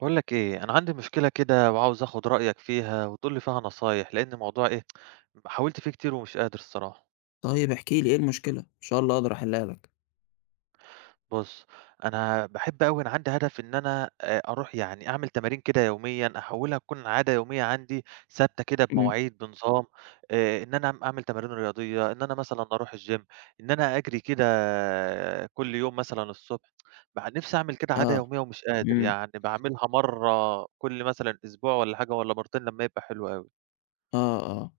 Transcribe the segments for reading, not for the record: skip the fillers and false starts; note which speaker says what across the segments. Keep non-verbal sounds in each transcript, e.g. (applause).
Speaker 1: باقول لك إيه، أنا عندي مشكلة كده وعاوز آخُد رأيك فيها وتقول لي فيها نصايح، لإن الموضوع إيه، حاولت فيه كتير ومش قادر الصراحة.
Speaker 2: طيب احكِ لي إيه المشكلة؟ إن شاء الله أقدر أحلّها لك.
Speaker 1: بُص، أنا باحب أوي أنا عندي هدف إن أنا أروح يعني أعمل تمارين كده يوميًا، أحوّلها تكون عادة يومية عندي ثابتة كده
Speaker 2: إمم.
Speaker 1: بمواعيد، بنظام، إن أنا أعمل تمارين رياضية، إن أنا مثلًا أروح الgym، إن أنا أجري كده آه، كل يوم مثلًا الصبح. نِفْسي أعمل كده عادة
Speaker 2: آه.
Speaker 1: يومية ومش قادر،
Speaker 2: إمم.
Speaker 1: يعني باعملها مرّة كل مثلًا أسبوع والّا حاجة والّا مرّتين لمّا يبقى حلو أوي.
Speaker 2: آه، آه.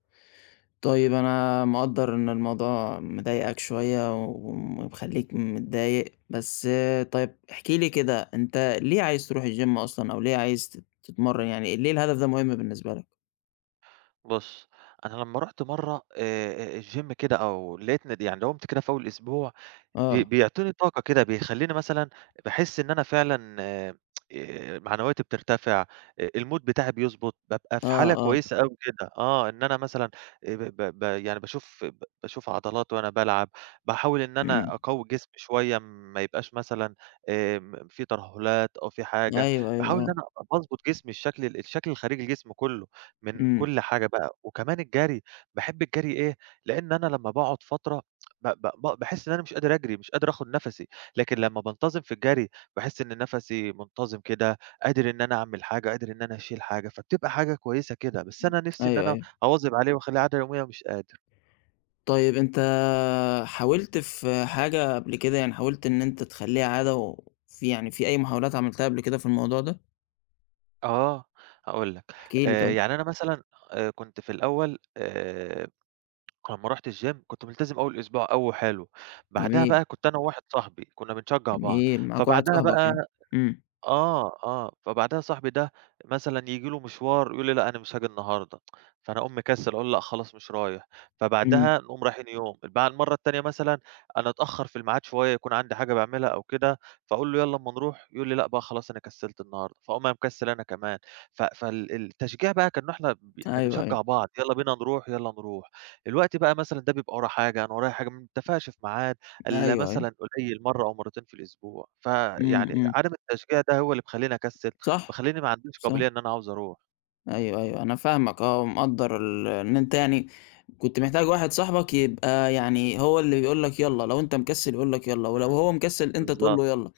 Speaker 2: طيب أنا مقدّر إن الموضوع مضايقك شوية ومخلّيك متضايق، بس طيب احكِ لي كده أنت ليه عايز تروح الgym أصلًا أو ليه عايز تتمرّن، يعني ليه الهدف ده مهم بالنسبة لك؟
Speaker 1: بُص، أنا لمّا رُحت مرّة الgym كده أو لقيت ند يعني داومت كده في أول أسبوع بي
Speaker 2: آه.
Speaker 1: بيعطيني طاقة كده، بيخلّيني مثلًا باحس إن أنا فعلًا معنوياتي بترتفع، الmood بتاعي بيضبط، بابقى في
Speaker 2: آه،
Speaker 1: حالة
Speaker 2: آه.
Speaker 1: كويسة أوي كده آه، إن أنا مثلًا ب ب ب يعني باشوف عضلات وأنا بالعب، باحاول إن أنا
Speaker 2: إمم.
Speaker 1: أقوّي جسمي شوية ما يبقاش مثلًا في ترهلات أو في حاجة،
Speaker 2: أيوه، أيوه،
Speaker 1: باحاول إن
Speaker 2: آه.
Speaker 1: أنا باضبط جسمي الشكل الخارجي لجسمي كُلّه. من
Speaker 2: إمم.
Speaker 1: كل حاجة بقى، وكمان الجري، باحب الجري إيه، لإن أنا لمّا باقعد فترة ب ب ب باحس إن أنا مش قادر أجري، مش قادر آخد نَفَسي، لكن لمّا بانتظم في الجري، باحس إن نَفَسي منتظم كده، قادر إن أنا أعمل حاجة، قادر إن أنا أشيل حاجة، فبتبقى حاجة كويسة كده، بس أنا نِفْسي إن
Speaker 2: أيوه،
Speaker 1: أنا
Speaker 2: أيوه.
Speaker 1: أواظب عليه وأخلّيه عادة يومية ومش قادر.
Speaker 2: طيب أنت حاولت في حاجة قبل كده، يعني حاولت إن أنت تخلّيها عادة يعني في أي محاولات عملتها قبل كده في الموضوع ده؟
Speaker 1: آه، هاقول لك،
Speaker 2: احكِ لي طيب.
Speaker 1: يعني أنا مثلًا كنت في الأول لمّا رُحت الgym كنت ملتزم أول أسبوع أوي وحلو، بعدها
Speaker 2: جميل،
Speaker 1: بقى كنت أنا وواحد صاحبي، كُنّا بنشجّع بعض،
Speaker 2: جميل، معاك واحد
Speaker 1: فبعدها
Speaker 2: صاحبك يعني.
Speaker 1: بقى
Speaker 2: إمم،
Speaker 1: فبعدها صاحبي ده مثلًا ييجي له مشوار يقول لي: "لأ، أنا مش هاجي النهارده." فأنا أقوم مكسل أقول له: "لأ، خلاص مش رايح."
Speaker 2: إمم،
Speaker 1: فبعدها نقوم رايحين يوم، المرة التانية مثلًا أنا أتأخر في الميعاد شوية يكون عندي حاجة باعملها أو كده، فأقول له: "يالّا أمّا نروح." يقول لي: "لأ بقى خلاص أنا كسلت النهارده." فاقوم أنا مكسل أنا كمان، فال التشجيع بقى كأنه إحنا
Speaker 2: أيوه، أيوه،
Speaker 1: بنشجع بعض، "يالّا بينا نروح، يالّا نروح." الوقت بقى مثلًا ده بيبقى وراه حاجة، أنا ورايا حاجة، ما بنتفقش في ميعاد،
Speaker 2: أيوه،
Speaker 1: إلا
Speaker 2: أيوه،
Speaker 1: مثلًا قليل مرّة أو مرّتين في الأسبوع،
Speaker 2: إمم،
Speaker 1: فيعني
Speaker 2: إمم،
Speaker 1: عدم التشجيع ده هو اللي مخلّيني أكسّل،
Speaker 2: صح،
Speaker 1: مخلّيني ما عنديش
Speaker 2: صح،
Speaker 1: قابلية إن أنا عاوز أروح.
Speaker 2: أيوه، أيوه، أنا فاهمك آه، ومقدّر إن أنت يعني كنت محتاج واحد صاحبك يبقى يعني هو اللي بيقول لك يالّا، لو أنت مكسّل يقول لك يالّا، ولو
Speaker 1: إمم،
Speaker 2: هو مكسّل أنت تقول
Speaker 1: بالضبط،
Speaker 2: له يالّا،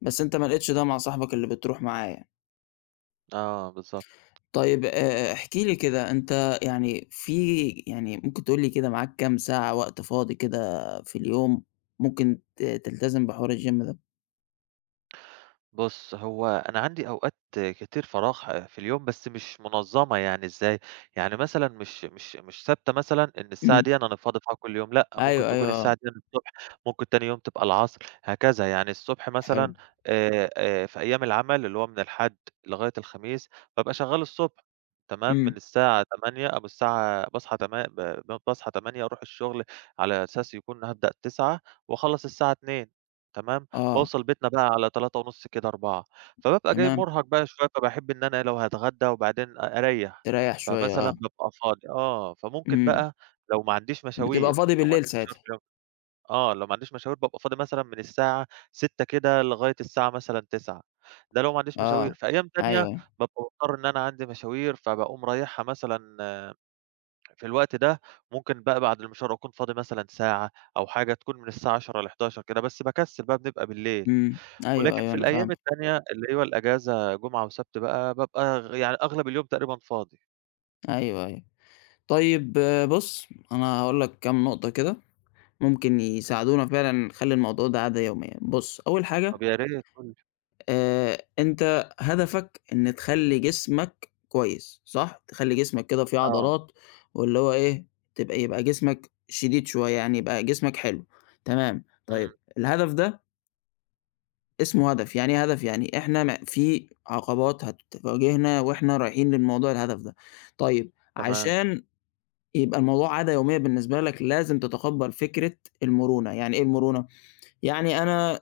Speaker 2: بس أنت ما
Speaker 1: إمم،
Speaker 2: لقيتش ده مع صاحبك اللي بتروح معاه يعني.
Speaker 1: آه، بالضبط.
Speaker 2: طيب احكِ لي كده، أنت يعني يعني ممكن تقول لي كده معاك كام ساعة وقت فاضي كده في اليوم ممكن تلتزم بحوار الgym ده؟
Speaker 1: بُص، هو أنا عندي أوقات كتير فراغ في اليوم، بس مش منظَّمة يعني إزاي؟ يعني مثلًا مش ثابتة مثلًا إن الساعة
Speaker 2: إمم.
Speaker 1: ديًّا أنا فاضي فيها كل يوم، لأ،
Speaker 2: (clears throat)
Speaker 1: ممكن
Speaker 2: أيوه،
Speaker 1: تكون
Speaker 2: أيوه آه،
Speaker 1: الساعة ديًّا الصبح، ممكن تاني يوم تبقى العصر، هكذا. يعني الصبح
Speaker 2: حلو.
Speaker 1: مثلًا في أيام العمل اللي هو من الحد لغاية الخميس، بابقى شغّال الصبح تمام،
Speaker 2: إمم.
Speaker 1: من الساعة 08:00 أو من الساعة باصحى تما ب ب باصحى 08:00 أروح الشغل على أساس يكون هابدأ 09:00 وأخلّص الساعة 14:00 تمام؟
Speaker 2: آه،
Speaker 1: باوصل بيتنا بقى على 15:30 كده 16:00 فبابقى جاي
Speaker 2: تمام.
Speaker 1: مرهق بقى شوية، فباحب إن أنا إيه لو هاتغدى وبعدين أريّح،
Speaker 2: تريّح شوية
Speaker 1: فمثلًا
Speaker 2: آه.
Speaker 1: بابقى فاضي آه، فممكن
Speaker 2: إمم.
Speaker 1: بقى لو ما عنديش
Speaker 2: بتبقى
Speaker 1: مشاوير
Speaker 2: فاضي
Speaker 1: لو ما
Speaker 2: بالليل
Speaker 1: عنديش
Speaker 2: ساعتها.
Speaker 1: مشاوير جم آه، لو ما عنديش مشاوير بابقى فاضي مثلًا من الساعة 18:00 كده لغاية الساعة مثلًا 21:00 ده لو ما عنديش
Speaker 2: آه.
Speaker 1: مشاوير، في أيام تانية
Speaker 2: أيوه.
Speaker 1: بابقى مضطر إن أنا عندي مشاوير، فباقوم رايحها مثلًا في الوقت ده، ممكن بقى بعد المشوار أكون فاضي مثلًا ساعة أو حاجة، تكون من الساعة 22:00 ل23:00 كده، بس باكسل بقى بنبقى بالليل.
Speaker 2: إمم. أيوه،
Speaker 1: ولكن
Speaker 2: أيوه
Speaker 1: في
Speaker 2: أنا
Speaker 1: الأيام
Speaker 2: فاهمك.
Speaker 1: التانية اللي هو الأجازة جمعة وسبت بقى، بابقى يعني أغلب اليوم تقريبًا فاضي.
Speaker 2: أيوه، أيوه. طيب آه، بُص، أنا هاقول لك كام نقطة كده ممكن
Speaker 1: إمم.
Speaker 2: يساعدونا فعلًا نخلّي الموضوع ده عادة يومية. بُص، أول حاجة،
Speaker 1: طب يا ريت قُل لي.
Speaker 2: أنت هدفك إن تخلّي جسمك كويس، صح؟ تخلّي جسمك كده فيه
Speaker 1: آه.
Speaker 2: عضلات واللي هو إيه، يبقى جسمك شديد شوية، يعني يبقى جسمك حلو، تمام.
Speaker 1: إمم.
Speaker 2: طيب الهدف ده اسمه هدف، يعني إيه هدف؟ يعني إحنا في عقبات هتواجهنا وإحنا رايحين للموضوع الهدف ده. طيب
Speaker 1: تمام.
Speaker 2: عشان يبقى الموضوع عادة يومية بالنسبة لك لازم تتقبّل فكرة المرونة، يعني إيه المرونة؟ يعني
Speaker 1: إمم.
Speaker 2: أنا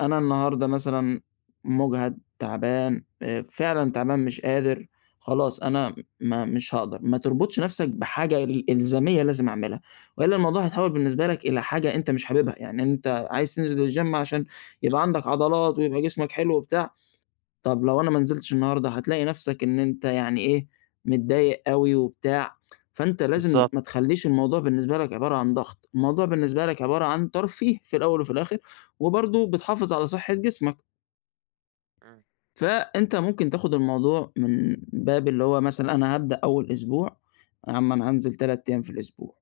Speaker 2: أنا النهارده مثلًا مُجهد، تعبان، فعلًا تعبان مش قادر، خلاص أنا ما مش هاقدر، ما تربطش نَفْسك بحاجة إلزامية لازم أعملها، وإلا الموضوع هيتحوّل بالنسبة لك إلى حاجة أنت مش حاببها، يعني أنت عايز تنزل الgym عشان يبقى عندك عضلات ويبقى جسمك حلو وبتاع، طب لو أنا ما نزلتش النهارده هتلاقي نفْسك إن أنت يعني إيه، متضايق أوي وبتاع، فأنت لازم
Speaker 1: بالضبط.
Speaker 2: ما تخلّيش الموضوع بالنسبة لك عبارة عن ضغط، الموضوع بالنسبة لك عبارة عن ترفيه في الأول وفي الآخر، وبرضه بتحافظ على صحة جسمك،
Speaker 1: إمم.
Speaker 2: فأنت ممكن تاخد الموضوع من باب اللي هو مثلًا أنا هابدأ أول أسبوع، يا عم أنا هانزل 3 أيام في الأسبوع.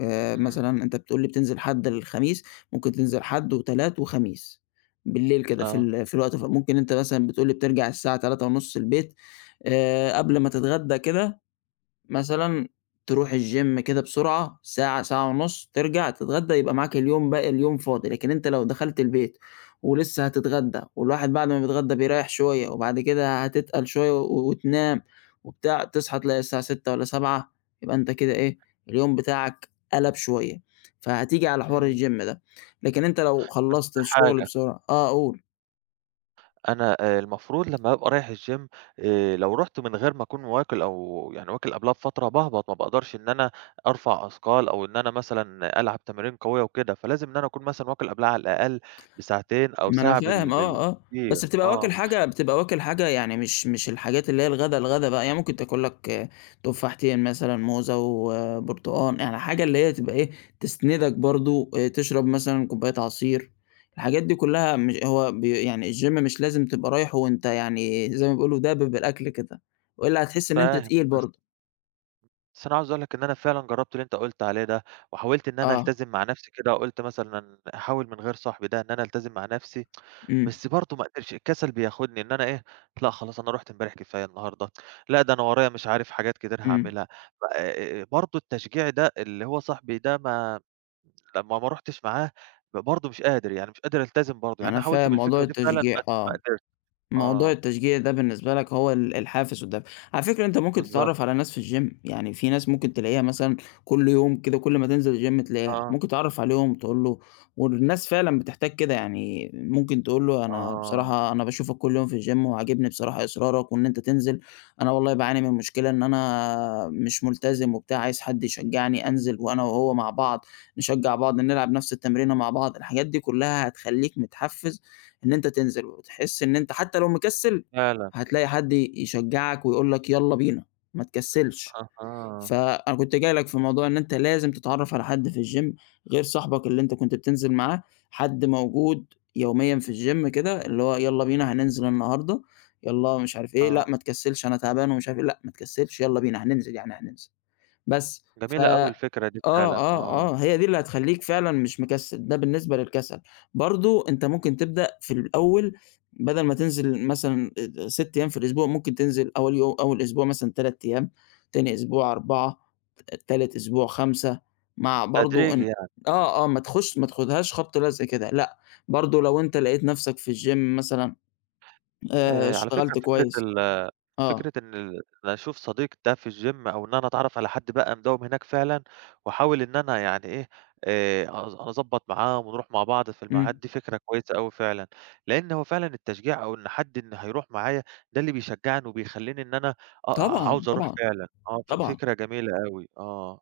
Speaker 1: إمم.
Speaker 2: مثلًا أنت بتقول لي بتنزل حد للخميس، ممكن تنزل حد وتلات وخميس، بالليل كده
Speaker 1: آه.
Speaker 2: في الوقت، ممكن أنت مثلًا بتقول لي بترجع الساعة 15:30 البيت، قبل
Speaker 1: إمم.
Speaker 2: ما تتغدى كده مثلًا تروح الgym كده بسرعة ساعة، ساعة ونُص، ترجع تتغدى يبقى معاك باقي اليوم فاضي، لكن أنت لو دخلت البيت ولسه هتتغدى والواحد بعد ما بيتغدى بيريّح شوية وبعد كده هتتقل شوية و وتنام وبتاع، تصحى تلاقي الساعة 18:00 والّا 19:00 يبقى أنت كده إيه، اليوم بتاعك قلب شوية، فهتيجي على حوار
Speaker 1: إمم.
Speaker 2: الgym ده. لكن أنت لو
Speaker 1: بس
Speaker 2: خلّصت
Speaker 1: في
Speaker 2: الشغل
Speaker 1: حاجة،
Speaker 2: بسرعة آه قُل.
Speaker 1: أنا المفروض لمّا بابقى رايح الgym لو رُحت من غير ما أكون واكل أو يعني واكل قبلها بفترة باهبط، ما باقدرش إن أنا أرفع أثقال أو إن أنا مثلًا ألعب تمارين قوية وكده، فلازم إن أنا أكون مثلًا واكل قبلها على الأقل بساعتين أو
Speaker 2: ما أنا
Speaker 1: ساعة بال
Speaker 2: فاهم آه، آه،
Speaker 1: بالكتير.
Speaker 2: بس بتبقى واكل
Speaker 1: آه.
Speaker 2: حاجة بتبقى واكل حاجة يعني مش الحاجات اللي هي الغدا، الغدا بقى، يعني ممكن تاكل لك آه، تفاحتين مثلًا، موزة وبرتقان، يعني حاجة اللي هي تبقى إيه، تسندك برضه، تشرب مثلًا كوباية عصير، الحاجات دي كلها مش هو يعني الgym مش لازم تبقى رايحه وأنت يعني زي ما بيقولوا دابب بالأكل كده، وإلا هتحس إن أنت
Speaker 1: فاهم.
Speaker 2: تقيل
Speaker 1: بس
Speaker 2: برضه،
Speaker 1: بس أنا عاوز أقول لك إن أنا فعلًا جرّبت اللي أنت قُلت عليه ده، وحاولت إن أنا
Speaker 2: آه،
Speaker 1: ألتزم مع نفسي كده، قُلت مثلًا أحاول من غير صاحبي ده إن أنا ألتزم مع نفسي،
Speaker 2: إمم،
Speaker 1: بس برضه ما قدرتش، الكسل بياخدني إن أنا إيه، لأ خلاص أنا رُحت امبارح كفاية النهارده، لأ ده أنا ورايا مش عارف حاجات كتير
Speaker 2: إمم،
Speaker 1: هاعملها، برضه التشجيع ده اللي هو صاحبي ده ما لمّا ما رُحتش معاه برضه مش قادر، يعني مش قادر ألتزم برضه، يعني أنا
Speaker 2: أنا
Speaker 1: حاولت
Speaker 2: فاهم موضوع
Speaker 1: بالفكرة دي فعلًا
Speaker 2: التشجيع،
Speaker 1: بس ما
Speaker 2: آه.
Speaker 1: قدرتش،
Speaker 2: موضوع
Speaker 1: آه،
Speaker 2: التشجيع ده بالنسبة لك هو الحافز والدافع. على فكرة أنت ممكن
Speaker 1: بالضبط،
Speaker 2: تتعرّف على ناس في الgym، يعني في ناس ممكن تلاقيها مثلًا كل يوم كده كل ما تنزل الgym تلاقيها،
Speaker 1: آه،
Speaker 2: ممكن تتعرّف عليهم تقول له، والناس فعلًا بتحتاج كده، يعني ممكن تقول له أنا
Speaker 1: آه،
Speaker 2: بصراحة أنا باشوفك كل يوم في الgym وعاجبني بصراحة إصرارك وإن أنت تنزل، أنا والله باعاني من مشكلة إن أنا مش ملتزم وبتاع، عايز حد يشجعني أنزل وأنا وهو مع بعض، نشجّع بعض، نلعب نفس التمرينة مع بعض، الحاجات دي كلها هتخلّيك متحفّز إن أنت تنزل، وتحس إن أنت حتى لو مكسّل
Speaker 1: فعلًا،
Speaker 2: هتلاقي حد يشجّعك ويقول لك يالّا بينا، ما تكسّلش.
Speaker 1: أها،
Speaker 2: فأنا كنت جاي لك في موضوع إن أنت لازم تتعرّف على حد في الgym غير صاحبك اللي أنت كنت بتنزل معاه، حد موجود يوميًا في الgym كده اللي هو يالّا بينا هننزل النهارده، يالّا مش عارف إيه،
Speaker 1: آه.
Speaker 2: لأ ما تكسّلش أنا تعبان ومش عارف إيه، لأ ما تكسّلش يالّا بينا هننزل يعني هننزل. بس ف
Speaker 1: جميلة أوي الفكرة دي
Speaker 2: آه،
Speaker 1: فعلًا
Speaker 2: آه،
Speaker 1: آه،
Speaker 2: آه، هي دي اللي هتخلّيك فعلًا مش مكسّل، ده بالنسبة للكسل. برضه أنت ممكن تبدأ في الأول بدل ما تنزل مثلًا 6 أيام في الأسبوع، ممكن تنزل أول أسبوع مثلًا 3 أيام، تاني أسبوع 4، تالت أسبوع 5، مع برضه
Speaker 1: تدريجي
Speaker 2: إن
Speaker 1: يعني.
Speaker 2: آه، آه، ما تاخدهاش خبط لزق كده، لأ، برضه لو أنت لقيت نَفْسك في الgym مثلًا
Speaker 1: آآ على فكرة
Speaker 2: اشتغلت
Speaker 1: فكرة
Speaker 2: كويس
Speaker 1: ال
Speaker 2: آه،
Speaker 1: فكرة إن ال أنا أشوف صديق ده في الgym أو إن أنا أتعرف على حد بقى مداوم هناك فعلًا وأحاول إن أنا يعني إيه، أز أضبّط معاه ونروح مع بعض في
Speaker 2: إمم،
Speaker 1: الميعاد دي فكرة كويسة أوي فعلًا، لإن هو فعلًا التشجيع أو إن حد إن هيروح معايا ده اللي بيشجعني وبيخلّيني إن أنا
Speaker 2: طبعًا،
Speaker 1: عاوز أروح
Speaker 2: طبعًا،
Speaker 1: فعلًا، آه
Speaker 2: طبعًا.
Speaker 1: فكرة جميلة أوي، آه.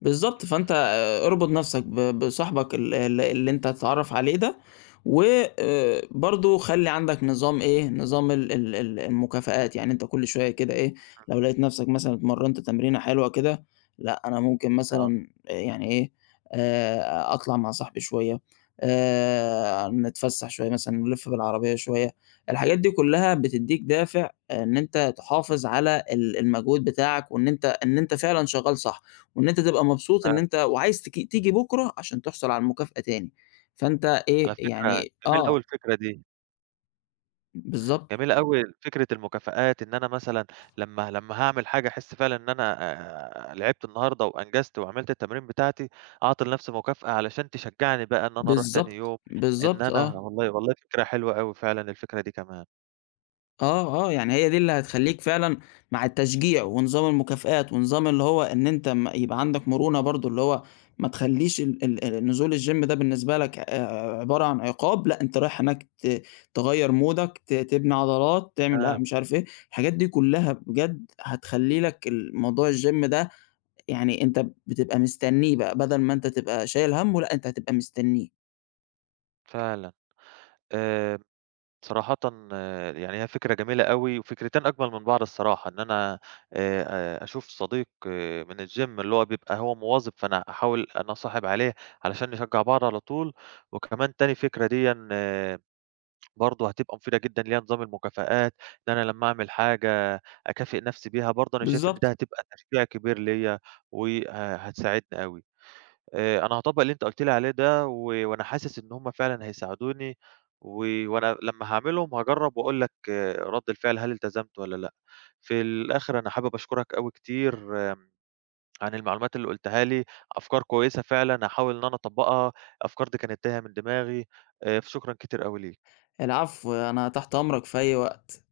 Speaker 2: بالضبط، فأنت اربُط نَفْسك بصاحبك ال ال اللي أنت هتتعرّف عليه ده، و
Speaker 1: إمم،
Speaker 2: برضه خلّي عندك نظام إيه، نظام ال ال ال المكافآت، يعني أنت كل شوية كده إيه،
Speaker 1: إمم،
Speaker 2: لو لقيت نَفْسك مثلًا اتمرّنت تمرينة حلوة كده، لأ أنا ممكن
Speaker 1: آه
Speaker 2: مثلًا آه، يعني إيه، أطلع مع صاحبي شوية، نتفسّح شوية مثلًا، نلِّف بالعربية شوية، الحاجات دي كُلّها بتدّيك دافع آه، إن أنت تحافظ على المجهود بتاعك، وإن أنت فعلًا شغّال صح. وإن أنت تبقى مبسوط إن
Speaker 1: فعلًا،
Speaker 2: أنت وعايز تيجي بُكرة عشان تحصل على المكافأة تاني، فأنت
Speaker 1: على
Speaker 2: إيه،
Speaker 1: فكرة
Speaker 2: يعني
Speaker 1: جميلة
Speaker 2: آه،
Speaker 1: أوي الفكرة دي.
Speaker 2: بالضبط،
Speaker 1: جميلة أوي فكرة المكافآت، إن أنا مثلًا لمّا هاعمل حاجة أحس فعلًا إن أنا لعبت النهارده وأنجزت وعملت التمرين بتاعتي، أعطي لنفسي مكافأة علشان تشجعني بقى إن أنا أروح تاني
Speaker 2: بالضبط،
Speaker 1: يوم، إن
Speaker 2: بالضبط
Speaker 1: أنا
Speaker 2: آه،
Speaker 1: والله فكرة حلوة أوي فعلًا الفكرة دي كمان.
Speaker 2: آه، آه، يعني هي دي اللي هتخلّيك فعلًا مع التشجيع ونظام المكافآت ونظام اللي هو إن أنت ما يبقى عندك مرونة برضه، اللي هو ما تخلّيش ال ال ال نزول الgym ده بالنسبة لك عبارة عن عقاب، لأ أنت رايح هناك تغيّر مودك، تبني عضلات، تعمل لأ
Speaker 1: آه،
Speaker 2: مش عارف إيه، الحاجات دي كلّها بجد هتخلّي لك موضوع الgym ده، يعني أنت بتبقى مستنّيه بقى، بدل ما أنت تبقى شايل هَمّه لأ، أنت هتبقى مستنّيه.
Speaker 1: فعلًا. آآ صراحةً آه، يعني هي فكرة جميلة أوي، وفكرتين أجمل من بعض الصراحة، إن أنا أشوف صديق آه، من الgym اللي هو بيبقى هو مواظب، فأنا أحاول أنا أصاحب عليه علشان نشجّع بعض على طول، وكمان تاني فكرة ديًا برضه هتبقى مفيدة جدًا، اللي هي نظام المكافآت، إن أنا لمّا أعمل حاجة أكافئ نفسي بيها برضه، أنا شايف إن ده
Speaker 2: بالضبط.
Speaker 1: هتبقى تشجيع كبير ليّا، وه هتساعدني أوي. أنا هاطبّق اللي أنت قُلت لي عليه ده وأنا حاسس إن هم فعلًا هيساعدوني و وأنا لمّا هاعملهم هاجرّب وأقول لك آه، رَد الفعل هل التزمت والّا لأ. في الآخر أنا حابب أشكرك أوي كتير عن المعلومات اللي قُلتها لي، أفكار كويسة فعلًا هاحاول إن أنا أطبّقها، الأفكار دي كانت تايهة من دماغي، فشكرًا كتير أوي ليك.
Speaker 2: العفو، أنا تحت أمرك في أي وقت.